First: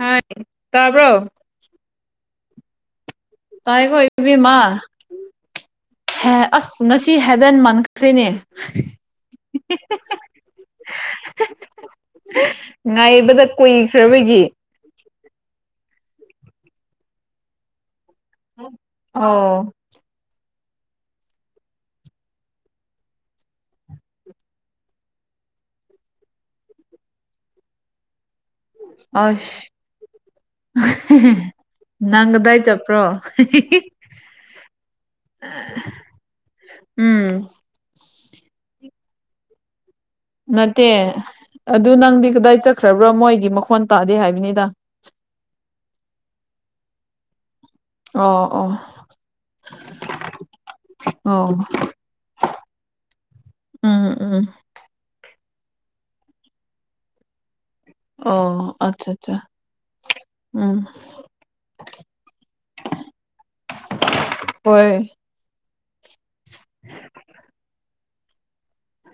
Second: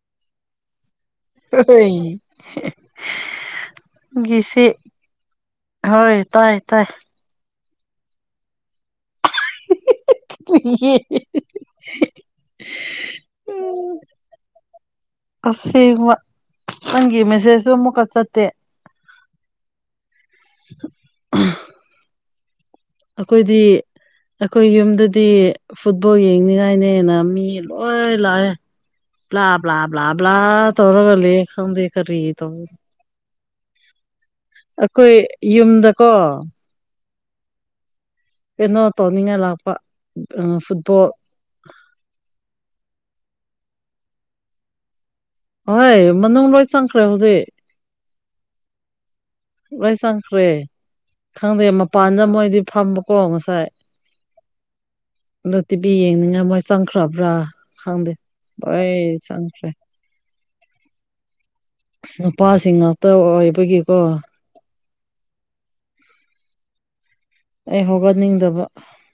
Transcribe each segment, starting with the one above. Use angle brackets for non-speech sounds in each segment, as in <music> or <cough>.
ꯍꯥꯏ ꯇꯕ꯭ꯔꯣ ꯑꯩ ꯇꯥꯏꯀꯣ ꯏꯕꯦꯝꯃ ꯍꯣꯏ ꯍꯦ ꯇꯥꯏ ꯑꯁ ꯇꯥꯏ ꯉꯁ ꯁꯤ ꯍꯥꯏꯕꯦꯟ ꯃꯟꯈ꯭ꯔꯦꯅꯦ <unintelligible> ꯉꯥꯏꯕꯗ ꯀꯨꯏꯈ꯭ꯔꯕꯒꯤ ꯑꯁꯦꯡꯕ ꯅꯪꯒꯤ ꯃꯦꯁꯦꯖꯇꯣ ꯑꯃꯨꯛꯀ ꯆꯠꯇꯦ ꯑꯣ ꯑꯈꯣꯏꯗꯤ ꯑꯩꯈꯣꯏ ꯌꯨꯝꯗꯗꯤ ꯐꯨꯠꯕꯣꯜ ꯌꯦꯡꯅꯤꯡꯉꯥꯏꯅꯦꯅ ꯃꯤ ꯂꯣꯏ ꯂꯥꯛꯑꯦ ꯕ꯭ꯂꯥ ꯑꯁ ꯕ꯭ꯂꯥ ꯕ꯭ꯂꯥ ꯕ꯭ꯂꯥ ꯇꯧꯔꯒ ꯂꯩꯑꯦ ꯈꯪꯗꯦ ꯈꯔꯤ ꯅꯪ ꯇꯧ ꯀꯗꯥꯏ <unintelligible> ꯑꯈꯣꯏ ꯌꯨꯝꯗꯀꯣ ꯎꯝ ꯀꯩꯅꯣ ꯇꯧꯅꯤꯡꯉꯥꯏ ꯂꯥꯛꯄ ꯅꯠꯇꯦ ꯐꯨꯠꯕꯣꯜ ꯑꯗꯣ ꯅꯪꯗꯤ ꯀꯗꯥꯏ ꯆꯠꯈ꯭ꯔꯕ꯭ꯔ ꯃꯣꯏꯒꯤ ꯃꯈꯣꯟ ꯇꯥꯗꯦ ꯍꯥꯏꯕꯅꯤꯗ ꯑꯍꯣꯏ ꯃꯅꯨꯡ ꯂꯣꯏ ꯆꯪꯈ꯭ꯔꯦ ꯍꯧꯖꯤꯛ ꯑꯣ ꯑꯣ ꯂꯣꯏ ꯆꯪꯈ꯭ꯔꯦ ꯑꯣ ꯈꯪꯗꯦ ꯃꯄꯥꯟꯗ ꯃꯣꯏꯗꯤ ꯐꯝꯕꯀꯣ ꯉꯁꯥꯏ ꯎꯝ ꯎꯝ ꯑꯗꯣ ꯇꯤꯚꯤ ꯌꯦꯡꯅꯤꯡꯉꯥꯏ ꯃꯣꯏ ꯆꯪꯈ꯭ꯔꯕ꯭ꯔꯥ ꯈꯪꯗꯦ ꯑꯣ ꯂꯣꯏ ꯑꯠꯆꯥ ꯑꯠꯆꯥ ꯆꯪꯈ꯭ꯔꯦ ꯎꯝ ꯅꯨꯄꯥꯁꯤꯡ ꯉꯥꯛꯇ ꯑꯣꯏꯕꯒꯤꯀꯣ ꯍꯣꯏ ꯑꯩ ꯍꯧꯒꯠꯅꯤꯡꯗꯕ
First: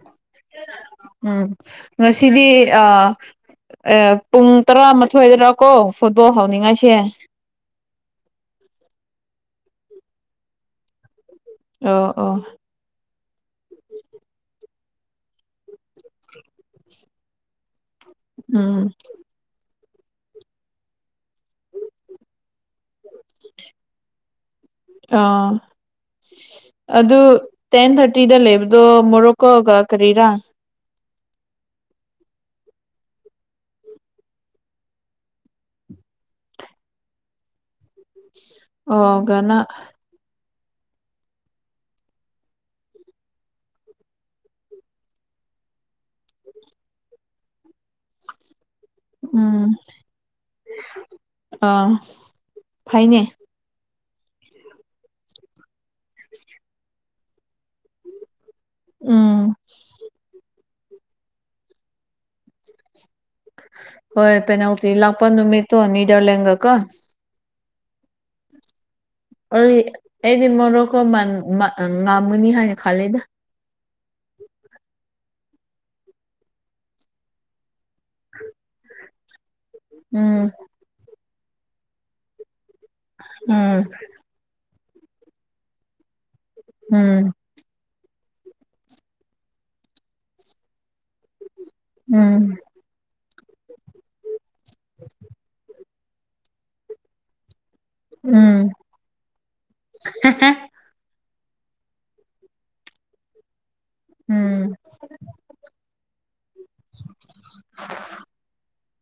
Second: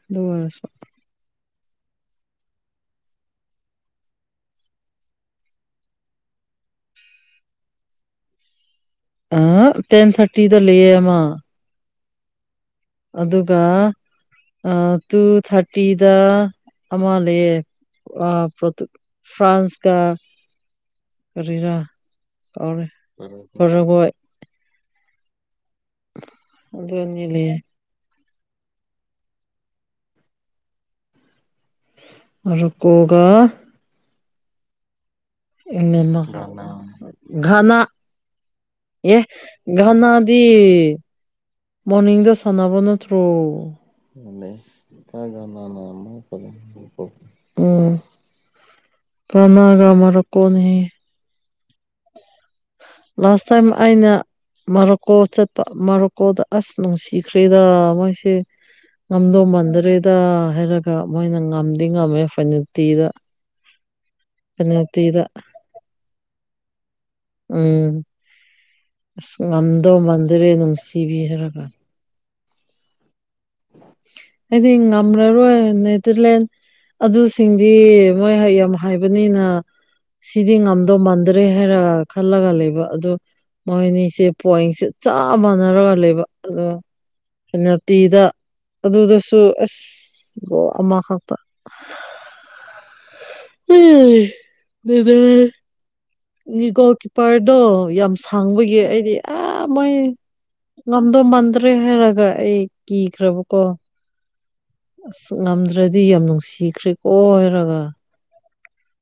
ꯑꯗꯨ ꯑꯣꯏꯔꯁꯨ ꯎꯝ ꯉꯁꯤꯗꯤ ꯑ ꯑꯦ ꯄꯨꯡ ꯇꯔꯥꯃꯥꯊꯣꯏꯗꯔ ꯀꯣ ꯐꯨꯠꯕꯣꯜ ꯍꯧꯅꯤꯡꯉꯥꯏꯁꯦ ꯑꯪ ꯇꯦꯟ ꯊꯥꯔꯇꯤꯗ ꯂꯩꯌꯦ ꯑꯃ ꯑꯣ ꯑꯣ ꯑꯗꯨꯒ ꯇꯨ ꯑ ꯊꯥꯔꯇꯤꯗ ꯑꯃ ꯂꯩꯌꯦ ꯑꯣ ꯄꯔꯣꯇꯨ ꯎꯝ ꯐ꯭ꯔꯥꯟꯁ ꯀ ꯀꯔꯤꯔꯥ ꯀꯥꯎꯔꯦ ꯄꯔꯥꯎꯒꯣꯏ ꯑ ꯑꯗꯨ ꯑꯅꯤ ꯂꯩꯌꯦ ꯇꯦꯟ ꯊꯥꯔꯇꯤꯗ ꯂꯩꯕꯗꯣ ꯃꯣꯔꯣꯀꯣꯒ ꯀꯔꯤꯔꯥ ꯃꯣꯔꯣꯛꯀꯣꯒ ꯏꯃꯦꯝꯃꯥ ꯘꯅꯥ ꯑꯦ ꯑꯣꯒꯅ ꯘꯅꯥ ꯗꯤ ꯃꯣꯔꯅꯤꯡꯗ ꯁꯥꯟꯅꯕ ꯅꯠꯇ꯭ꯔꯣ ꯎꯝ ꯎꯝ ꯘꯅꯥꯒ ꯃꯣꯔꯣꯛꯀꯣꯅꯦꯍꯦ ꯑꯥ ꯐꯩꯅꯦ ꯂꯥꯁ ꯇꯥꯏꯝ ꯑꯩꯅ ꯃꯥꯔꯣꯛꯀꯣ ꯆꯠꯄ ꯃꯣꯔꯣꯛꯀꯣꯗ ꯑꯁ ꯅꯨꯡꯁꯤꯈ꯭ꯔꯦꯗ ꯃꯣꯏꯁꯦ ꯉꯝꯗꯧ ꯎꯝ ꯃꯥꯟꯗ꯭ꯔꯦꯗ ꯍꯥꯏꯔꯒ ꯃꯣꯏꯅ ꯉꯝꯗꯤ ꯉꯝꯃꯦ ꯐꯦꯅꯥꯜꯇꯤꯗ ꯍꯣꯏ ꯄꯦꯅꯥꯜꯇꯤ ꯄꯦꯅꯥꯜꯇꯤꯗ ꯂꯥꯛꯄ ꯅꯨꯃꯤꯇꯣ ꯅꯤꯗꯔꯂꯦꯟꯒ ꯀꯣ ꯎꯝ ꯑꯩ ꯉꯝꯗꯧ ꯃꯥꯟꯗꯔꯦ ꯅꯨꯡꯁꯤꯕꯤ ꯍꯥꯏꯔꯒ ꯑꯪ ꯉꯝꯒꯅꯤ ꯍꯥꯏꯅ ꯈꯜꯂꯤꯗ ꯑꯩꯗꯤ ꯉꯝꯔꯔꯣꯏ ꯅꯤꯗꯔꯂꯦꯟ ꯑꯗꯨꯁꯤꯡꯗꯤ ꯃꯣꯏ ꯌꯥꯝ ꯍꯥꯏꯕꯅꯤꯅ ꯎꯝ ꯁꯤꯗꯤ ꯉꯝꯗꯧ ꯃꯥꯟꯗꯔꯦ ꯍꯥꯏꯔ ꯈꯜꯂꯒ ꯂꯩꯕ ꯑꯗꯨ ꯎꯝ ꯃꯣꯏꯅꯤꯁꯦ ꯄꯣꯏꯟꯁꯦ ꯆꯞ ꯃꯥꯟꯅꯔꯒ ꯂꯩꯕ ꯑꯗꯨꯒ ꯎꯝ ꯄꯦꯅꯥꯜꯇꯤꯗ ꯑꯗꯨꯗꯁꯨ ꯑꯁ ꯒꯣꯜ ꯑꯃꯈꯛꯇ ꯎꯝ ꯂꯣꯏ ꯕꯦꯔꯥꯅꯤ <unintelligible> ꯒꯣꯜ ꯀꯤꯞꯄꯔꯗꯣ ꯌꯥꯝ ꯎꯝ ꯁꯥꯡꯕꯒꯤ ꯑꯩꯗꯤ ꯑꯥ ꯃꯨꯏ ꯉꯝꯗꯧ ꯃꯟꯗ꯭ꯔꯦ ꯍꯥꯏꯔꯒ ꯑꯩ ꯀꯤꯈ꯭ꯔꯕꯀꯣ ꯎꯝ ꯑꯁ ꯉꯝꯗ꯭ꯔꯗꯤ ꯌꯥꯝ ꯅꯨꯡꯁꯤꯈ꯭ꯔꯦꯀꯣ ꯍꯥꯏꯔꯒ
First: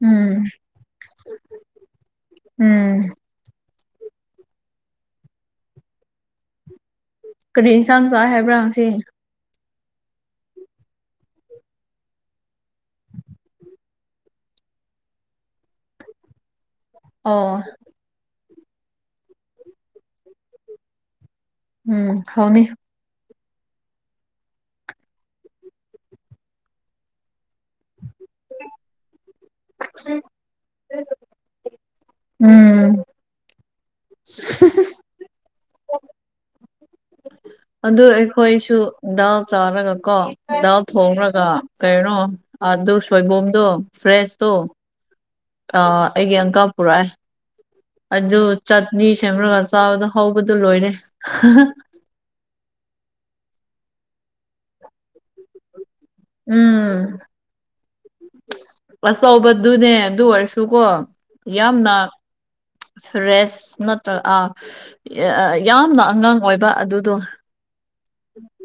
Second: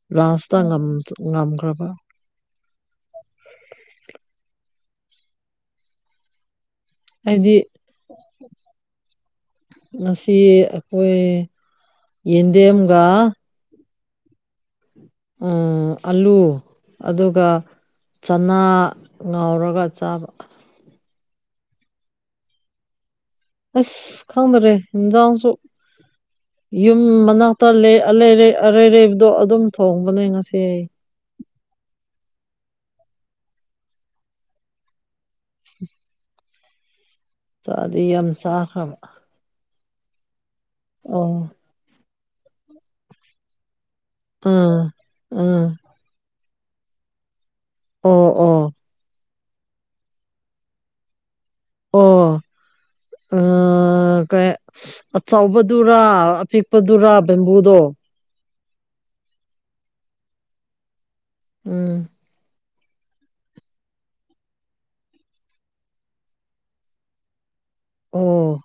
ꯎꯝ ꯂꯥꯁꯇ ꯉꯝ ꯉꯝꯈ꯭ꯔꯕ ꯎꯝ ꯑꯩꯗꯤ ꯀꯔꯤ ꯏꯟꯁꯥꯡ ꯆꯥꯏ ꯍꯥꯏꯕ꯭ꯔꯥ ꯉꯁꯤ ꯉꯁꯤ ꯑꯩꯈꯣꯏ ꯌꯦꯟꯗꯦꯝꯒ ꯑꯥ ꯑꯂꯨ ꯑꯗꯨꯒ ꯑꯣ ꯆꯅꯥ ꯉꯥꯎꯔꯒ ꯆꯥꯕ ꯎꯝ ꯍꯥꯎꯅꯤ ꯑꯁ ꯈꯪꯗꯔꯦ ꯏꯟꯖꯥꯡꯁꯨ ꯌꯨꯝ ꯃꯅꯥꯛꯇ ꯂꯩ ꯑꯂꯩ ꯑꯔꯩꯔꯩꯕꯗꯣ ꯑꯗꯨꯝ ꯊꯣꯡꯕꯅꯦ ꯉꯁꯤ ꯑꯩ ꯎꯝ <unintelligible> ꯆꯥꯗꯤ ꯑꯗꯨ ꯌꯥꯝ ꯑꯩꯈꯣꯏꯁꯨ ꯆꯥꯈ꯭ꯔꯕ ꯗꯥꯎ ꯆꯥꯔꯒ ꯀꯣ ꯗꯥꯎ ꯊꯣꯡꯔꯒ ꯑꯣ ꯀꯩꯅꯣ ꯑꯗꯨ ꯁꯣꯏꯕꯨꯝꯗꯣ ꯐ꯭ꯔꯦꯁꯇꯣ ꯎꯝ ꯎꯝ ꯑꯥ ꯑꯩꯒꯤ ꯑꯪꯀꯥ ꯄꯨꯔꯛꯑꯦ ꯑꯣ ꯑꯗꯨ ꯑꯣ ꯆꯠ ꯅꯤ ꯁꯤꯡꯔꯒ ꯆꯥꯕꯗ ꯍꯧꯕꯗꯨ ꯂꯣꯏꯔꯦ ꯑꯣ ꯑꯥ ꯀꯩ ꯑꯆꯧꯕꯗꯨꯔꯥ ꯑꯄꯤꯛꯄꯗꯨꯔ ꯎꯝ ꯕꯦꯝꯕꯨꯗꯣ ꯑꯆꯧꯕꯗꯨꯅꯦ ꯑꯗꯨ ꯑꯣꯏꯔꯁꯨꯀꯣ ꯌꯥꯝꯅ ꯎꯝ ꯐ꯭ꯔꯦꯁ ꯅꯠꯇ꯭ꯔ ꯑꯥ ꯑꯥ ꯑꯥ ꯌꯥꯝꯅ ꯑꯉꯥꯡ ꯑꯣꯏꯕ ꯑꯗꯨꯗꯣ ꯑꯣ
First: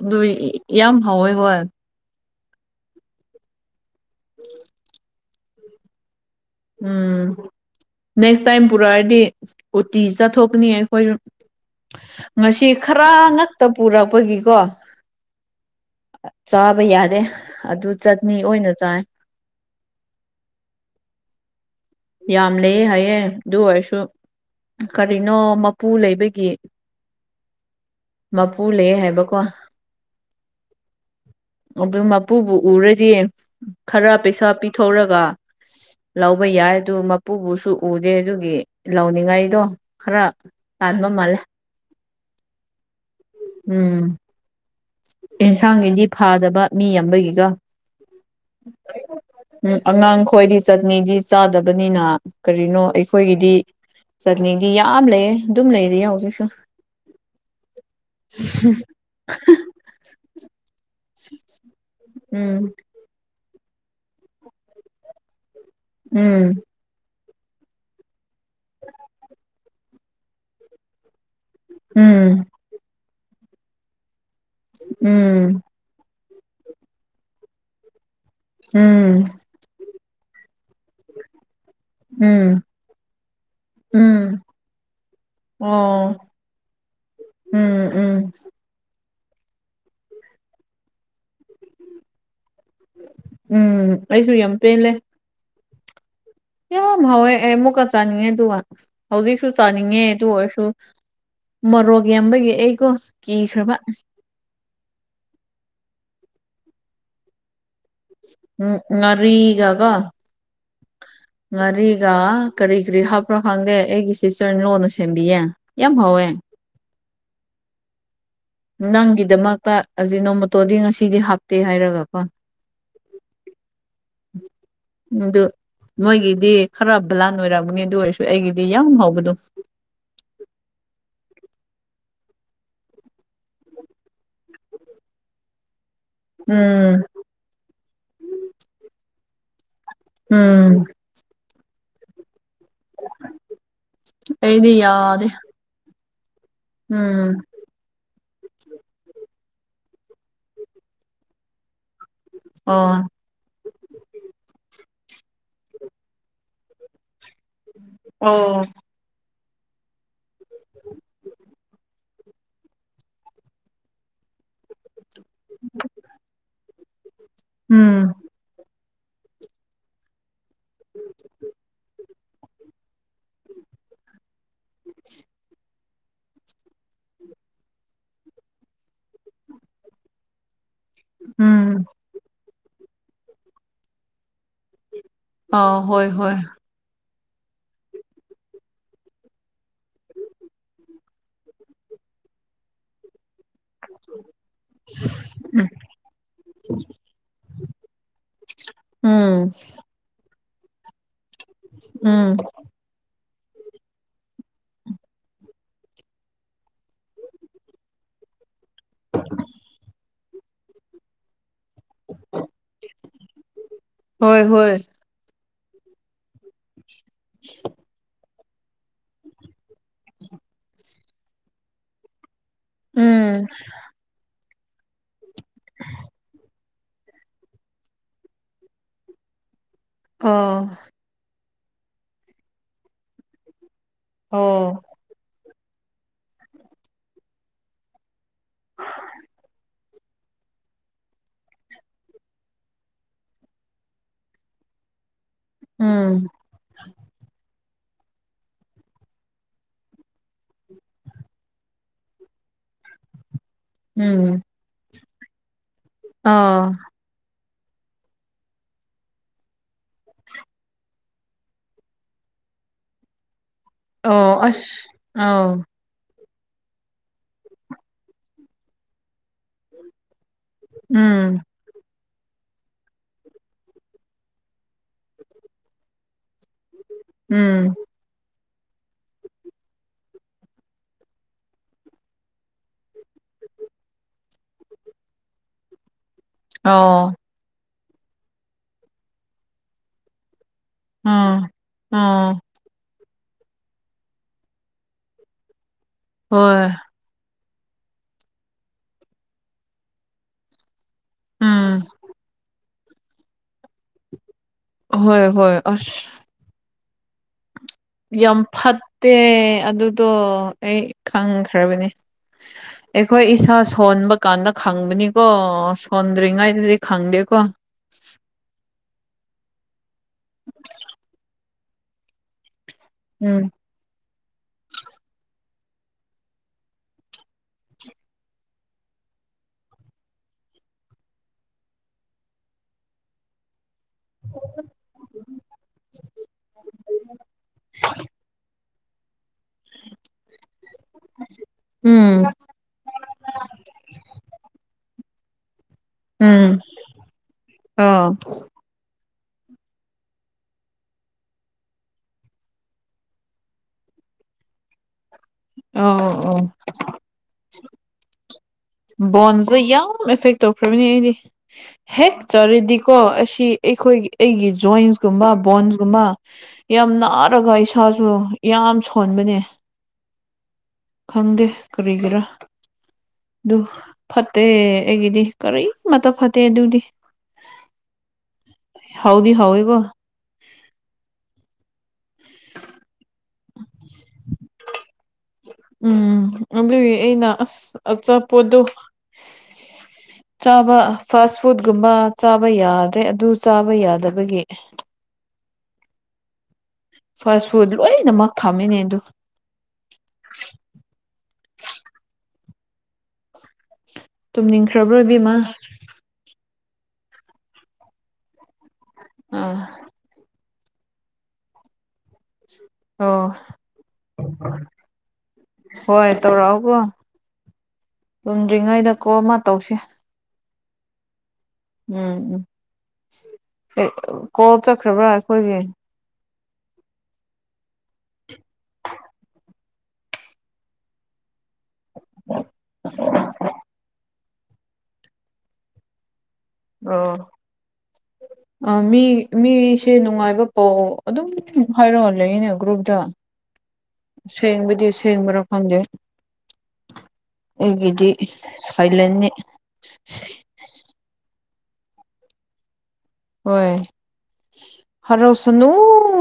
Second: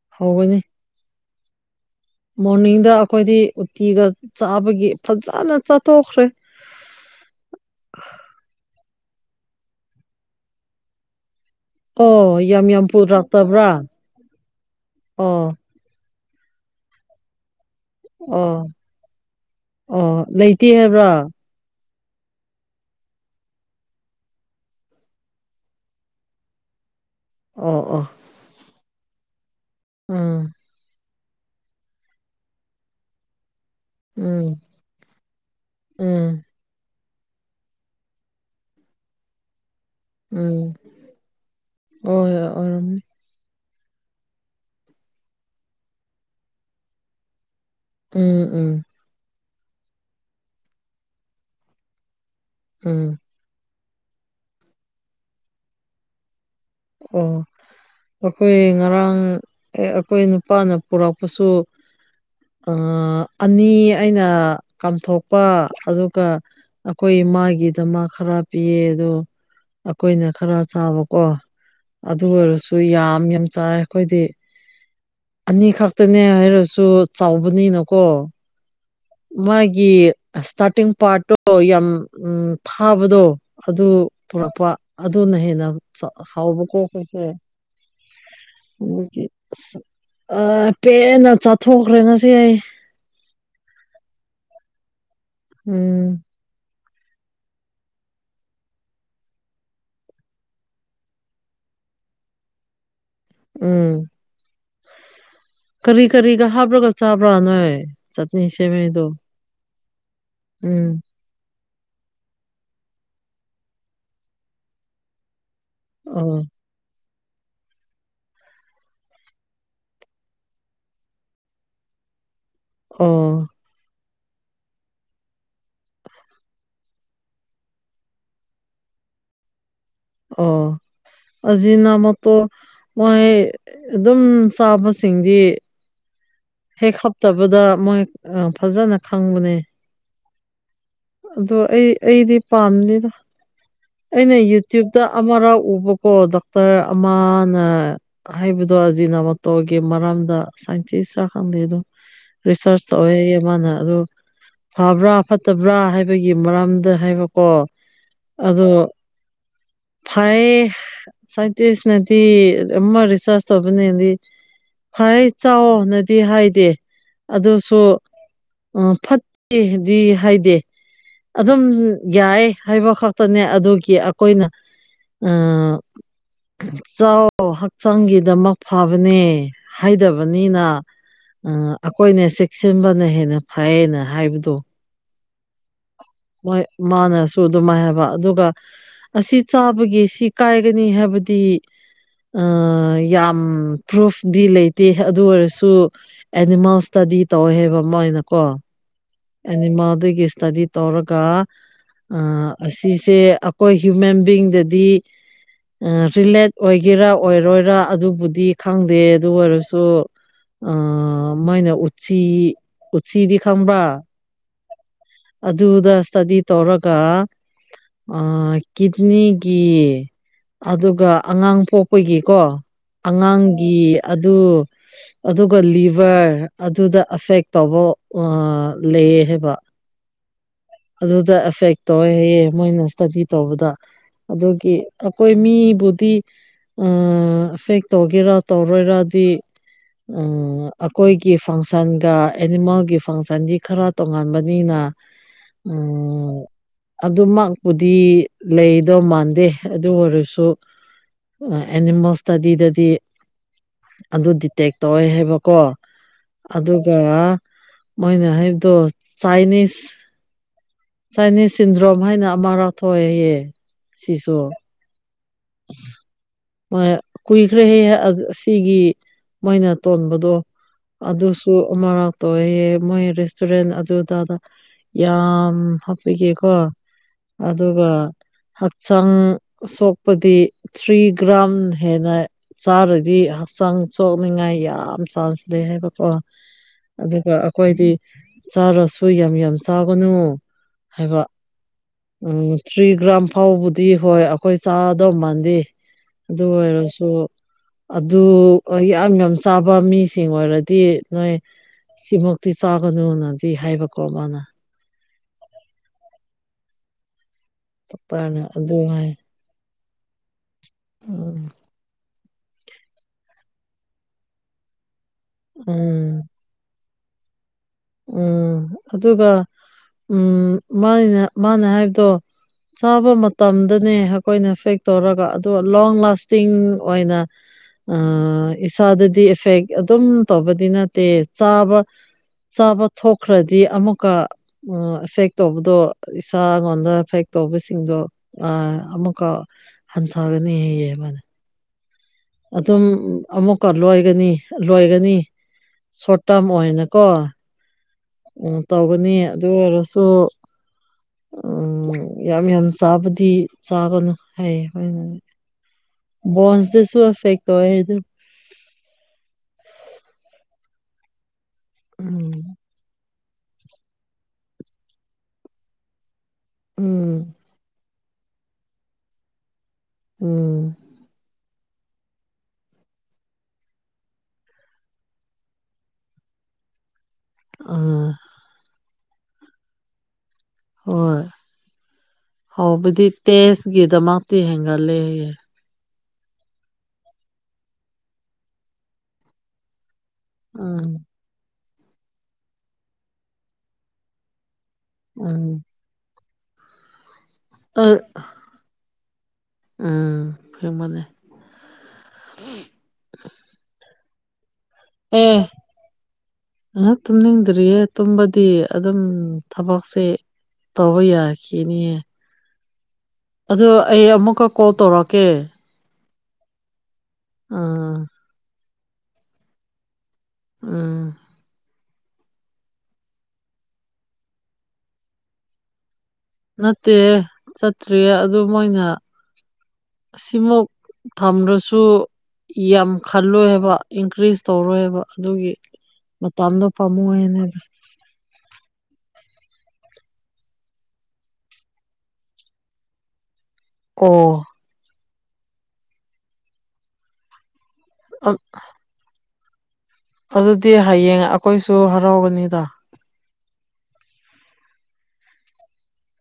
ꯑꯗꯨꯏ ꯍꯧꯒꯅꯤ ꯌꯥꯝ ꯍꯥꯎꯋꯦꯕ ꯃꯣꯔꯅꯤꯡꯗ ꯑꯩꯈꯣꯏꯗꯤ ꯎꯇꯤꯒ ꯆꯥꯕꯒꯤ ꯐꯖꯅ ꯆꯥꯊꯣꯛꯈ꯭ꯔꯦ ꯎꯝ ꯅꯦꯛꯁ ꯇꯥꯏꯝ ꯄꯨꯔꯛꯑꯔꯗꯤ ꯎꯇꯤ ꯆꯠꯊꯣꯛꯀꯅꯤ ꯑꯩꯈꯣꯏꯖꯨ ꯑꯣ ꯌꯥꯝ ꯉꯁꯤ ꯌꯥꯝ ꯈꯔ ꯉꯛꯇ ꯄꯨꯔꯛꯇꯕ꯭ꯔꯥ ꯄꯨꯔꯛꯄꯒꯤꯀꯣ ꯑꯣ ꯆꯥꯕ ꯌꯥꯗꯦ ꯑꯗꯨ ꯆꯠꯅꯤ ꯑꯣ ꯑꯣꯏꯅ ꯆꯥꯏ ꯑꯣ ꯂꯩꯇꯦ ꯍꯥꯏꯕ꯭ꯔꯣ ꯌꯥꯝ ꯂꯩꯌꯦ ꯍꯥꯏꯌꯦ ꯑꯗꯨ ꯑꯣꯏꯔꯁꯨ ꯀꯔꯤꯅꯣ ꯃꯄꯨ ꯂꯩꯕꯒꯤ ꯑꯣ ꯑꯣ ꯃꯄꯨ ꯂꯩꯌꯦ ꯍꯥꯏꯕꯀꯣ ꯎꯝ ꯑꯗꯨ ꯃꯄꯨꯕꯨ ꯎꯔꯗꯤ ꯈꯔ ꯄꯩꯁꯥ ꯎꯝ ꯄꯤ ꯊꯧꯔꯒ ꯎꯝ ꯂꯧꯕ ꯌꯥꯏ ꯗꯨ ꯃꯄꯨꯕꯨꯁꯨ ꯎꯗꯦ ꯑꯗꯨꯒꯤ ꯂꯧꯅꯤꯡꯉꯥꯏꯗꯣ ꯈꯔ ꯇꯥꯟꯕ ꯃꯥꯜꯂꯦ ꯑꯣꯏ‌ ꯑꯣꯏꯔꯝꯅꯤ ꯎꯝ ꯑꯦꯟꯁꯥꯡꯒꯤꯗꯤ ꯐꯥꯗꯕ ꯃꯤ ꯌꯝꯕꯒꯤꯀꯣ ꯎꯝ ꯎꯝ ꯎꯝ ꯑꯉꯥꯡ ꯈꯣꯏꯗꯤ ꯆꯠꯅꯤꯗꯤ ꯆꯥꯗꯕꯅꯤꯅ ꯀꯔꯤꯅꯣ ꯎꯝ ꯑꯩꯈꯣꯏꯒꯤꯗꯤ ꯆꯠꯅꯤꯗꯤ ꯌꯥꯝ ꯂꯩꯌꯦ ꯑꯗꯨꯝ ꯂꯩꯔꯤꯌꯦ ꯍꯧꯖꯤꯛꯁꯨ ꯑꯣ ꯑꯈꯣꯏ ꯉꯔꯥꯡ ꯑꯦ ꯑꯈꯣꯏ ꯅꯨꯄꯥꯅ ꯄꯨꯔꯛꯄꯁꯨ ꯎꯝ ꯑ ꯑꯅꯤ ꯑꯩꯅ ꯀꯥꯝꯊꯣꯛꯄ ꯑꯗꯨꯒ ꯎꯝ ꯑꯈꯣꯏ ꯏꯃꯥꯒꯤꯗꯃꯛ ꯈꯔ ꯄꯤꯌꯦ ꯑꯗꯣ ꯑꯈꯣꯏꯅ ꯈꯔ ꯆꯥꯕꯀꯣ ꯑꯗꯨ ꯎꯝ ꯑꯣꯏꯔꯁꯨ ꯌꯥꯝ ꯌꯥꯝ ꯆꯥꯏ ꯑꯈꯣꯏꯗꯤ ꯎꯝ ꯑꯅꯤꯈꯛ ꯇꯅꯦ ꯍꯥꯏꯔꯁꯨ ꯆꯥꯎꯕꯅꯤꯅꯀꯣ ꯎꯝ ꯃꯥꯒꯤ ꯁ꯭ꯇꯥꯔꯇꯤꯡ ꯄꯥꯔꯠꯇꯣ ꯌꯥꯝ ꯎꯝ ꯊꯥꯕꯗꯣ ꯑꯗꯨ ꯎꯝ ꯄꯨꯔꯛꯄ ꯑꯗꯨꯅ ꯍꯦꯟꯅ ꯆ ꯑꯣ ꯍꯥꯎꯕꯀꯣ ꯑꯈꯣꯏꯁꯦ ꯎꯝ ꯎꯝ <unintelligible> ꯑ ꯄꯦꯟꯅ ꯆꯥꯊꯣꯛꯈ꯭ꯔꯦ ꯉꯁꯤ ꯑꯩ ꯎꯝ ꯑꯩꯁꯨ ꯌꯥꯝ ꯄꯦꯜꯂꯦ ꯎꯝ ꯌꯥꯝ ꯍꯥꯎꯋꯦ ꯑꯩ ꯑꯃꯨꯛꯀ ꯆꯥꯅꯤꯡꯉꯦ ꯑꯗꯨꯒ ꯍꯧꯖꯤꯛꯁꯨ ꯆꯥꯅꯤꯡꯉꯦ ꯑꯗꯨ ꯑꯣꯏꯔꯁꯨ ꯃꯣꯔꯣꯛ ꯌꯥꯝꯕꯒꯤ ꯑꯩꯀꯣ ꯀꯤꯈ꯭ꯔꯕ ꯎꯝ ꯀꯔꯤ ꯀꯔꯤꯒ ꯍꯥꯞꯔꯒ ꯆꯥꯕ꯭ꯔꯥ ꯅꯣꯏ ꯆꯠꯅꯤ ꯁꯦꯝꯃꯤꯗꯣ ꯔꯤꯒꯀꯣ ꯎꯝ ꯉꯥꯔꯤꯒ ꯀꯔꯤ ꯀꯔꯤ ꯍꯥꯞꯄ꯭ꯔꯣ ꯈꯪꯗꯦ ꯑꯩꯒꯤ ꯁꯤꯁꯇꯔꯅ ꯂꯣꯟꯅ ꯁꯦꯝꯕꯤꯌꯦ ꯌꯥꯝ ꯍꯥꯎꯋꯦ ꯑꯣ ꯅꯪꯒꯤꯗꯃꯛꯇ ꯑꯁꯤꯖꯤꯅꯣꯃꯣꯇꯣꯗꯤ ꯉꯁꯤꯗꯤ ꯍꯥꯞꯇꯦ ꯍꯥꯏꯔꯒꯀꯣ ꯍꯣ <inaudible> ꯑꯗꯨ ꯃꯣꯏꯒꯤꯗꯤ ꯈꯔ ꯕ꯭ꯂꯥꯟ ꯑꯣꯏꯔꯝꯒꯅꯤ ꯑꯗꯨ ꯑꯣꯏꯔꯁꯨ ꯑꯩꯒꯤꯗꯤ ꯌꯥꯝ ꯍꯥꯎꯕꯗꯨ ꯑꯣ ꯑꯖꯤꯅꯥꯃꯣꯇꯣ ꯃꯣꯏ ꯑꯗꯨꯝ ꯆꯥꯕꯁꯤꯡꯗꯤ ꯎꯝ ꯍꯦꯛ ꯍꯞꯇꯕꯗ ꯃꯣꯏ ꯑ ꯐꯖꯅ ꯈꯪꯕꯅꯦ ꯎꯝ ꯑꯗꯣ ꯑꯩ ꯑꯩꯗꯤ ꯄꯥꯝꯅꯤꯗ ꯑꯩꯅ ꯑꯩꯗꯤ ꯌꯨꯇ꯭ꯌꯨꯕꯇ ꯌꯥꯗꯦ ꯑꯃꯔꯛ ꯎꯕꯀꯣ ꯗꯣꯛꯇꯔ ꯎꯝ ꯑꯃꯥꯅ ꯍꯥꯏꯕꯗꯣ ꯑꯖꯤꯅꯣꯃꯣꯇꯣꯒꯤ ꯃꯔꯝꯗ ꯁꯥꯏꯟꯇꯤꯁꯁꯨ ꯈꯪꯗꯦꯗꯣ ꯔꯤꯁꯔꯁ ꯑꯣ ꯇꯧꯔ ꯌꯦꯡꯉꯣꯅ ꯑꯗꯨ ꯐꯕ꯭ꯔꯥ ꯐꯠꯇꯕ꯭ꯔꯥ ꯍꯥꯏꯕꯒꯤ ꯃꯔꯝꯗ ꯍꯥꯏꯕꯀꯣ ꯑꯣ ꯑꯗꯣ ꯐꯥꯏꯌꯦ ꯁꯥꯏꯟꯇꯤꯁꯅꯗꯤ ꯑꯃ ꯔꯤꯁꯔꯁ ꯇꯧꯕꯅꯦꯗꯤ ꯈ꯭ꯋꯥꯏ ꯆꯥꯎꯅꯗꯤ ꯍꯥꯏꯗꯦ ꯑꯗꯨꯁꯨ ꯎꯝ ꯎꯝ ꯐꯠꯇꯦꯗꯤ ꯍꯥꯏꯗꯦ ꯑꯗꯨꯝ ꯌꯥꯏ ꯍꯥꯏꯕ ꯈꯛ ꯇꯅꯦ ꯑꯗꯨꯒꯤ ꯑꯈꯣꯏꯅ ꯑ ꯆꯥꯎ ꯍꯛꯆꯥꯡꯒꯤꯗꯃꯛ ꯐꯕꯅꯦ ꯍꯥꯏꯗꯕꯅꯤꯅ ꯑ ꯎꯝ ꯑꯈꯣꯏꯅ ꯆꯦꯛꯁꯤꯟꯕꯅ ꯍꯦꯟꯅ ꯐꯩꯌꯦꯅ ꯍꯥꯏꯕꯗꯣ ꯑꯥ ꯍꯣꯏ ꯍꯣꯏ ꯍꯣꯏ ꯃꯥꯅꯁꯨ ꯑꯗꯨꯃꯥꯏ ꯍꯥꯢꯕ ꯑꯗꯨꯒ ꯑꯁꯤ ꯆꯥꯕꯒꯤ ꯁꯤ ꯀꯥꯏꯒꯅꯤ ꯍꯥꯏꯕꯗꯤ ꯑ ꯌꯥꯝ ꯄ꯭ꯔꯨꯐꯗꯤ ꯂꯩꯇꯦ ꯑꯗꯨ ꯑꯣꯏꯔꯁꯨ ꯑꯦꯅꯤꯃꯜꯁꯇꯗꯤ ꯇꯧꯋꯦ ꯍꯥꯏꯕ ꯃꯣꯢꯅ ꯀꯣ ꯎꯝ ꯑꯦꯅꯤꯃꯜꯒꯤ ꯁ꯭ꯇꯗꯤ ꯇꯧꯔꯒ ꯎꯝ ꯑꯁꯤꯁꯦ ꯑꯩꯈꯣꯏ ꯍ꯭ꯌꯨꯃꯦꯟ ꯕꯤꯡꯗꯗꯤ ꯑꯥ ꯔꯤꯂꯦꯠ ꯑꯣꯏꯒꯦꯔꯥ ꯑꯣꯏꯔꯣꯏꯔ ꯑꯗꯨꯕꯨꯗꯤ ꯈꯪꯗꯦ ꯑꯗꯨ ꯑꯣꯏꯔꯁꯨ ꯑ ꯃꯥꯏꯅ ꯎꯆꯁꯤ ꯎꯆꯤꯗꯤ ꯈꯪꯕ꯭ꯔꯥ ꯍꯣꯏ ꯍꯣꯏ ꯑꯗꯨꯗ ꯏꯁꯇꯗꯤ ꯇꯧꯔꯒ ꯑꯥ ꯀꯤꯠꯅꯤ ꯀꯤ ꯑꯗꯨꯒ ꯑꯉꯥꯡ ꯄꯣꯛꯄꯒꯤꯀꯣ ꯎꯝ ꯑꯉꯥꯡꯒꯤ ꯑꯗꯨ ꯑꯗꯨꯒ ꯂꯤꯚꯔ ꯑꯗꯨꯗ ꯑꯦꯐꯦꯛ ꯇꯧꯕ ꯑꯥ ꯂꯩꯌꯦ ꯍꯥꯏꯕ ꯑꯣ ꯑꯗꯨꯗ ꯑꯦꯐꯦꯛ ꯇꯧꯋꯦ ꯍꯥꯏꯌꯦ ꯃꯣꯏꯅ ꯏꯁꯇꯗꯤ ꯇꯧꯕꯗ ꯑꯗꯨꯒꯤ ꯑꯣ ꯑꯩꯈꯣꯏ ꯃꯤꯕꯨꯗꯤ ꯎꯝ ꯑꯦꯐꯦꯛ ꯇꯧꯒꯦꯔꯥ ꯇꯧꯔꯣꯏꯔꯗꯤ ꯎꯝ ꯑꯩꯈꯣꯏꯒꯤ ꯐꯪꯁꯟꯒ ꯑꯦꯅꯤꯃꯦꯜꯒꯤ ꯐꯪꯁꯟꯗꯤ ꯈꯔ ꯇꯣꯡꯉꯥꯟꯕꯅꯤꯅ ꯎꯝ ꯑꯗꯨꯃꯛꯄꯨꯗꯤ ꯂꯩꯗꯧ ꯃꯥꯟꯗꯦ ꯑꯗꯨ ꯑꯣꯏꯔꯁꯨ ꯑ ꯑꯦꯅꯤꯃꯦꯜ ꯏꯁꯇꯥꯗꯤꯗꯗꯤ ꯑꯗꯨ ꯎꯝ ꯗꯤꯇꯦꯛ ꯇꯧꯋꯦ ꯍꯥꯏꯕꯀꯣ ꯑ ꯑꯗꯨꯒ ꯃꯣꯏꯅ ꯍꯥꯏꯗꯣ ꯆꯥꯏꯅꯤꯁ ꯆꯥꯏꯅꯤꯁ ꯁꯤꯟꯗ꯭ꯔꯣꯝ ꯍꯥꯏꯅ ꯑꯃꯔꯥꯛ ꯊꯣꯛꯑꯦꯌꯦ ꯑꯣ ꯑꯁ ꯑꯧ ꯍꯣꯏꯑ ꯀꯨꯏꯈ꯭ꯔꯦꯍꯦ ꯑꯗꯨ ꯑꯁꯤꯒꯤꯒꯤ ꯃꯣꯏꯅ ꯇꯣꯟꯕꯗꯣ ꯎꯝ ꯑꯗꯨꯁꯨ ꯑꯃꯥꯔꯛ ꯇꯣꯏꯑꯦꯍꯦ ꯃꯣꯏ ꯔꯦꯁꯇꯨꯔꯦꯟ ꯑꯗꯨꯗꯥꯗ ꯌꯥꯝ ꯍꯛ ꯄꯤꯒꯦꯀꯣ ꯎꯝ ꯑꯗꯨꯒ ꯍꯛꯆꯥꯡ ꯁꯣꯛ ꯄꯗꯤ ꯊ꯭ꯔꯤ ꯒ꯭ꯔꯥꯝ ꯍꯦꯟꯅ ꯆꯥꯔꯗꯤ ꯍꯛꯆꯥꯡ ꯁꯣꯛꯅꯤꯡꯉꯥꯏ ꯌꯥꯝ ꯆꯥꯟꯁ ꯂꯩ ꯍꯥꯏꯕꯀꯣ ꯑꯣ ꯑꯗꯨꯒ ꯑꯩꯈꯣꯏꯗꯤ ꯆꯥꯔꯁꯨ ꯌꯥꯝ ꯌꯥꯝ ꯆꯥꯒꯅꯨ ꯍꯥꯏꯕ ꯎꯝ ꯑ ꯎꯝ ꯊ꯭ꯔꯤ ꯒ꯭ꯔꯥꯝ ꯐꯥꯎꯕꯗꯤ ꯍꯣꯏ ꯑꯩꯈꯣꯏ ꯆꯥꯗꯧ ꯃꯥꯟꯗꯦ ꯑꯗꯨ ꯍꯣꯏ ꯑꯣꯏꯔꯁꯨ ꯑꯗꯨ ꯑꯥ ꯌꯥꯝ ꯌꯥꯝ ꯆꯥꯕ ꯃꯤꯁꯤꯡ ꯑꯣꯏꯔꯗꯤ ꯅꯣꯏ ꯎꯝ ꯁꯤꯃꯛꯇꯤ ꯆꯥꯒꯅꯨꯅꯗꯤ ꯍꯥꯏꯕꯀꯣ ꯃꯥꯅ ꯑꯍꯣꯏ ꯍꯣꯏ ꯑꯁ ꯌꯥꯝ ꯄꯥꯔꯅ ꯑꯗꯨ ꯍꯥꯏ ꯐꯠꯇꯦ ꯑꯗꯨꯗꯣ ꯑꯩ ꯎꯝ ꯈꯪꯈ꯭ꯔꯕꯅꯦ ꯑꯩꯈꯣꯏ ꯏꯁꯥ ꯁꯣꯟꯕ ꯀꯥꯟꯗ ꯈꯪꯕꯅꯤꯀꯣ ꯁꯣꯟ ꯎꯝ ꯔꯤꯉꯥꯏꯗꯗꯤ ꯈꯪꯗꯦꯀꯣ ꯎꯝ ꯑꯗꯨꯒ ꯎꯝ ꯃꯥꯏꯅ ꯃꯥꯅ ꯍꯥꯏꯕꯗꯣ ꯆꯥꯕ ꯎꯝ ꯃꯇꯝꯗꯅꯦ ꯑꯩꯈꯣꯏꯅ ꯐꯦꯛ ꯇꯧꯔꯒ ꯑꯗꯣ ꯂꯣꯡ ꯂꯥꯁꯇꯤꯡ ꯑꯣꯏꯅ ꯑꯥ ꯏꯁꯥꯗꯗꯤ ꯑꯦꯐꯦꯛ ꯑꯗꯨꯝ ꯇꯧꯕꯗꯤ ꯅꯠꯇꯦ ꯆꯥꯕ ꯆꯥꯕ ꯊꯣꯛꯈ꯭ꯔꯗꯤ ꯑꯃꯨꯛ ꯀꯥ ꯎ ꯑꯦꯐꯦꯛ ꯇꯧꯕꯗꯣ ꯏꯁꯥ ꯑꯩꯉꯣꯟꯗ ꯑꯦꯐꯦꯛ ꯇꯧꯕꯁꯤꯡꯗꯣ ꯑ ꯑꯃꯨꯛꯀ ꯍꯟꯊꯒꯅꯤ ꯍꯌꯦ ꯌꯦꯡꯉꫭ ꯎꯝ ꯑꯗꯨꯝ ꯑꯃꯨꯛꯀ ꯂꯣꯏꯒꯅꯤ ꯂꯣꯏꯒꯅꯤ ꯁꯣꯔꯠ ꯇꯥꯔꯝ ꯎꯝ ꯑꯣꯏꯅꯀꯣ ꯑꯥ ꯎꯝ ꯇꯧꯒꯅꯤ ꯑꯗꯨ ꯑꯣꯏꯔꯁꯨ ꯎꯝ ꯌꯥꯝ ꯌꯥꯝ ꯆꯥꯕꯗꯤ ꯆꯥꯒꯅꯨ ꯍꯥꯏꯌꯦ ꯃꯣꯏꯅ ꯑꯧ ꯑꯧ ꯕꯣꯟꯁꯇꯥꯁꯨ ꯑꯥꯐꯦꯛ ꯇꯧ ꯑꯦ ꯍꯥꯏꯗꯨ ꯕꯣꯟꯁꯦ ꯌꯥꯝ ꯑꯦꯐꯦꯛ ꯇꯧꯈ꯭ꯔꯕꯅꯤ ꯑꯩꯗꯤ ꯍꯦꯛ ꯎꯝ ꯆꯥꯔꯤꯗꯤꯀꯣ ꯑꯁꯤ ꯑꯩꯈꯣꯏꯒꯤ ꯑꯩꯒꯤ ꯖꯣꯏꯟꯁꯀꯨꯝꯕ ꯕꯣꯟꯁ ꯀꯨꯝꯕ ꯌꯥꯝ ꯎꯝ ꯅꯥꯔꯒ ꯏꯁꯥ ꯑꯗꯣ ꯌꯥꯝ ꯁꯣꯟꯕꯅꯦ ꯎꯝ ꯈꯪꯗꯦ ꯀꯔꯤꯒꯤꯔꯥ ꯑꯗꯨ ꯐꯠꯇꯦ ꯑꯩꯒꯤꯗꯤ ꯀꯔꯤꯃꯠꯇ ꯐꯠꯇꯦ ꯑꯗꯨꯗꯤ ꯑ ꯍꯥꯎꯗꯤ ꯍꯧꯏꯀꯣ ꯍꯣꯏ ꯍꯧꯕꯗꯤ ꯇꯦꯖꯀꯤꯗꯃꯛꯇꯤ ꯍꯦꯟꯒꯠꯂꯦꯌꯦ ꯎꯝ ꯑꯗꯨꯒꯤ ꯑꯩꯅ ꯑꯁ ꯑꯆꯥꯄꯣꯠꯇꯨ ꯆꯥꯕ ꯎꯝ ꯐꯥꯁ ꯐꯨꯗꯀꯨꯝꯕ ꯆꯥꯕ ꯌꯥꯗ꯭ꯔꯦ ꯑꯗꯨ ꯆꯥꯕ ꯌꯥꯗꯕꯒꯤ ꯎꯝ ꯐꯥꯁ ꯐꯨꯗ ꯑ ꯂꯣꯏꯅꯃꯛ ꯊꯝꯃꯤꯅꯦ ꯑꯗꯨ ꯎꯝ ꯑꯁꯦꯡꯕꯅꯦ ꯇꯨꯝꯅꯤꯡꯈ꯭ꯔꯕ꯭ꯔ ꯏꯕꯦꯝꯃ ꯎꯝ ꯇꯨꯝꯅꯤꯡꯗ꯭ꯔꯤꯌꯦ ꯇꯨꯝꯕꯗꯤ ꯑꯗꯨꯝ ꯑꯥ ꯊꯕꯛꯁꯦ ꯇꯧꯕ ꯌꯥꯈꯤꯅꯤꯌꯦ ꯑꯣ ꯑꯗꯣ ꯑꯩ ꯑꯃꯨꯛꯀ ꯀꯣꯜ ꯇꯧꯔꯛꯀꯦ ꯍꯣꯏ ꯇꯧꯔꯛꯑꯣꯀꯣ ꯎꯝ ꯇꯨꯝꯗ꯭ꯔꯤꯉꯩꯗ ꯀꯣꯜ ꯑꯃ ꯇꯧꯁꯦ ꯎꯝ ꯎꯝ ꯎꯝ ꯑꯦ ꯀꯣꯜ ꯆꯠꯈ꯭ꯔꯕ꯭ꯔꯥ ꯑꯩꯈꯣꯏꯒꯤ ꯅꯠꯇꯦꯍꯦ ꯆꯠꯇ꯭ꯔꯤꯌꯦ ꯑꯗꯨ ꯃꯣꯏꯅ ꯁꯤꯃꯨꯛ ꯊꯝꯔꯣꯁ ꯁꯨ ꯌꯥꯝ ꯈꯜꯂꯣꯏ ꯍꯥꯏꯕ ꯏꯟꯀ꯭ꯔꯤꯖ ꯇꯧꯔꯣꯏ ꯍꯥꯏꯕ ꯑꯗꯨꯒꯤ ꯃꯇꯝ ꯗꯣ ꯄꯝꯃꯨꯌꯦꯅ ꯑ ꯃꯤ ꯃꯤꯁꯦ ꯅꯨꯡꯉꯥꯏꯕ ꯄꯥꯎ ꯑꯗꯨꯝ ꯍꯥꯏꯔꯛꯑ ꯂꯩꯅꯦ ꯒ꯭ꯔꯨꯞꯇ <inaudible> ꯁꯦꯡꯕꯗꯤ ꯁꯦꯡꯕ꯭ꯔꯥ ꯈꯪꯗꯦ ꯑꯩꯒꯤꯗꯤ ꯁꯥꯏꯂꯦꯟꯅꯤ ꯑꯗꯨꯗꯤ ꯍꯌꯦꯡ ꯑꯩꯈꯣꯏꯁꯨ ꯍꯔꯥꯎꯒꯅꯤꯗ ꯍꯣꯏ ꯍꯔꯥꯎꯁꯅꯨ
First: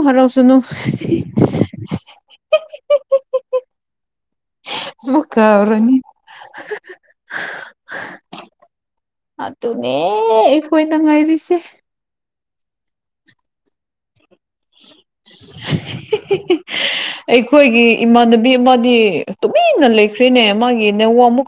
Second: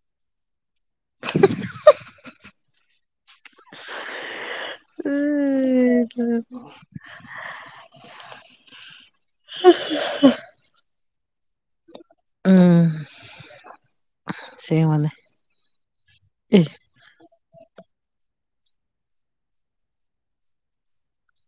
ꯍꯔꯥꯎꯁꯅꯨ <inaudible> ꯑꯃꯨꯛ ꯀꯥꯎꯔꯅꯤ ꯎꯝ ꯑꯗꯨꯅꯦ ꯑꯩꯈꯣꯏꯅ ꯉꯥꯏꯔꯤꯁꯦ ꯎꯝ ꯁꯦꯡꯕꯅꯦ <unintelligible> ꯑꯩꯈꯣꯏꯒꯤ ꯏꯃꯥꯟꯅꯕꯤ ꯑꯃꯗꯤ ꯇꯨꯃꯤꯟꯅ ꯂꯩꯈ꯭ꯔꯦꯅꯦ ꯃꯥꯒꯤ ꯅꯦꯠꯋꯥꯛꯃꯨꯛ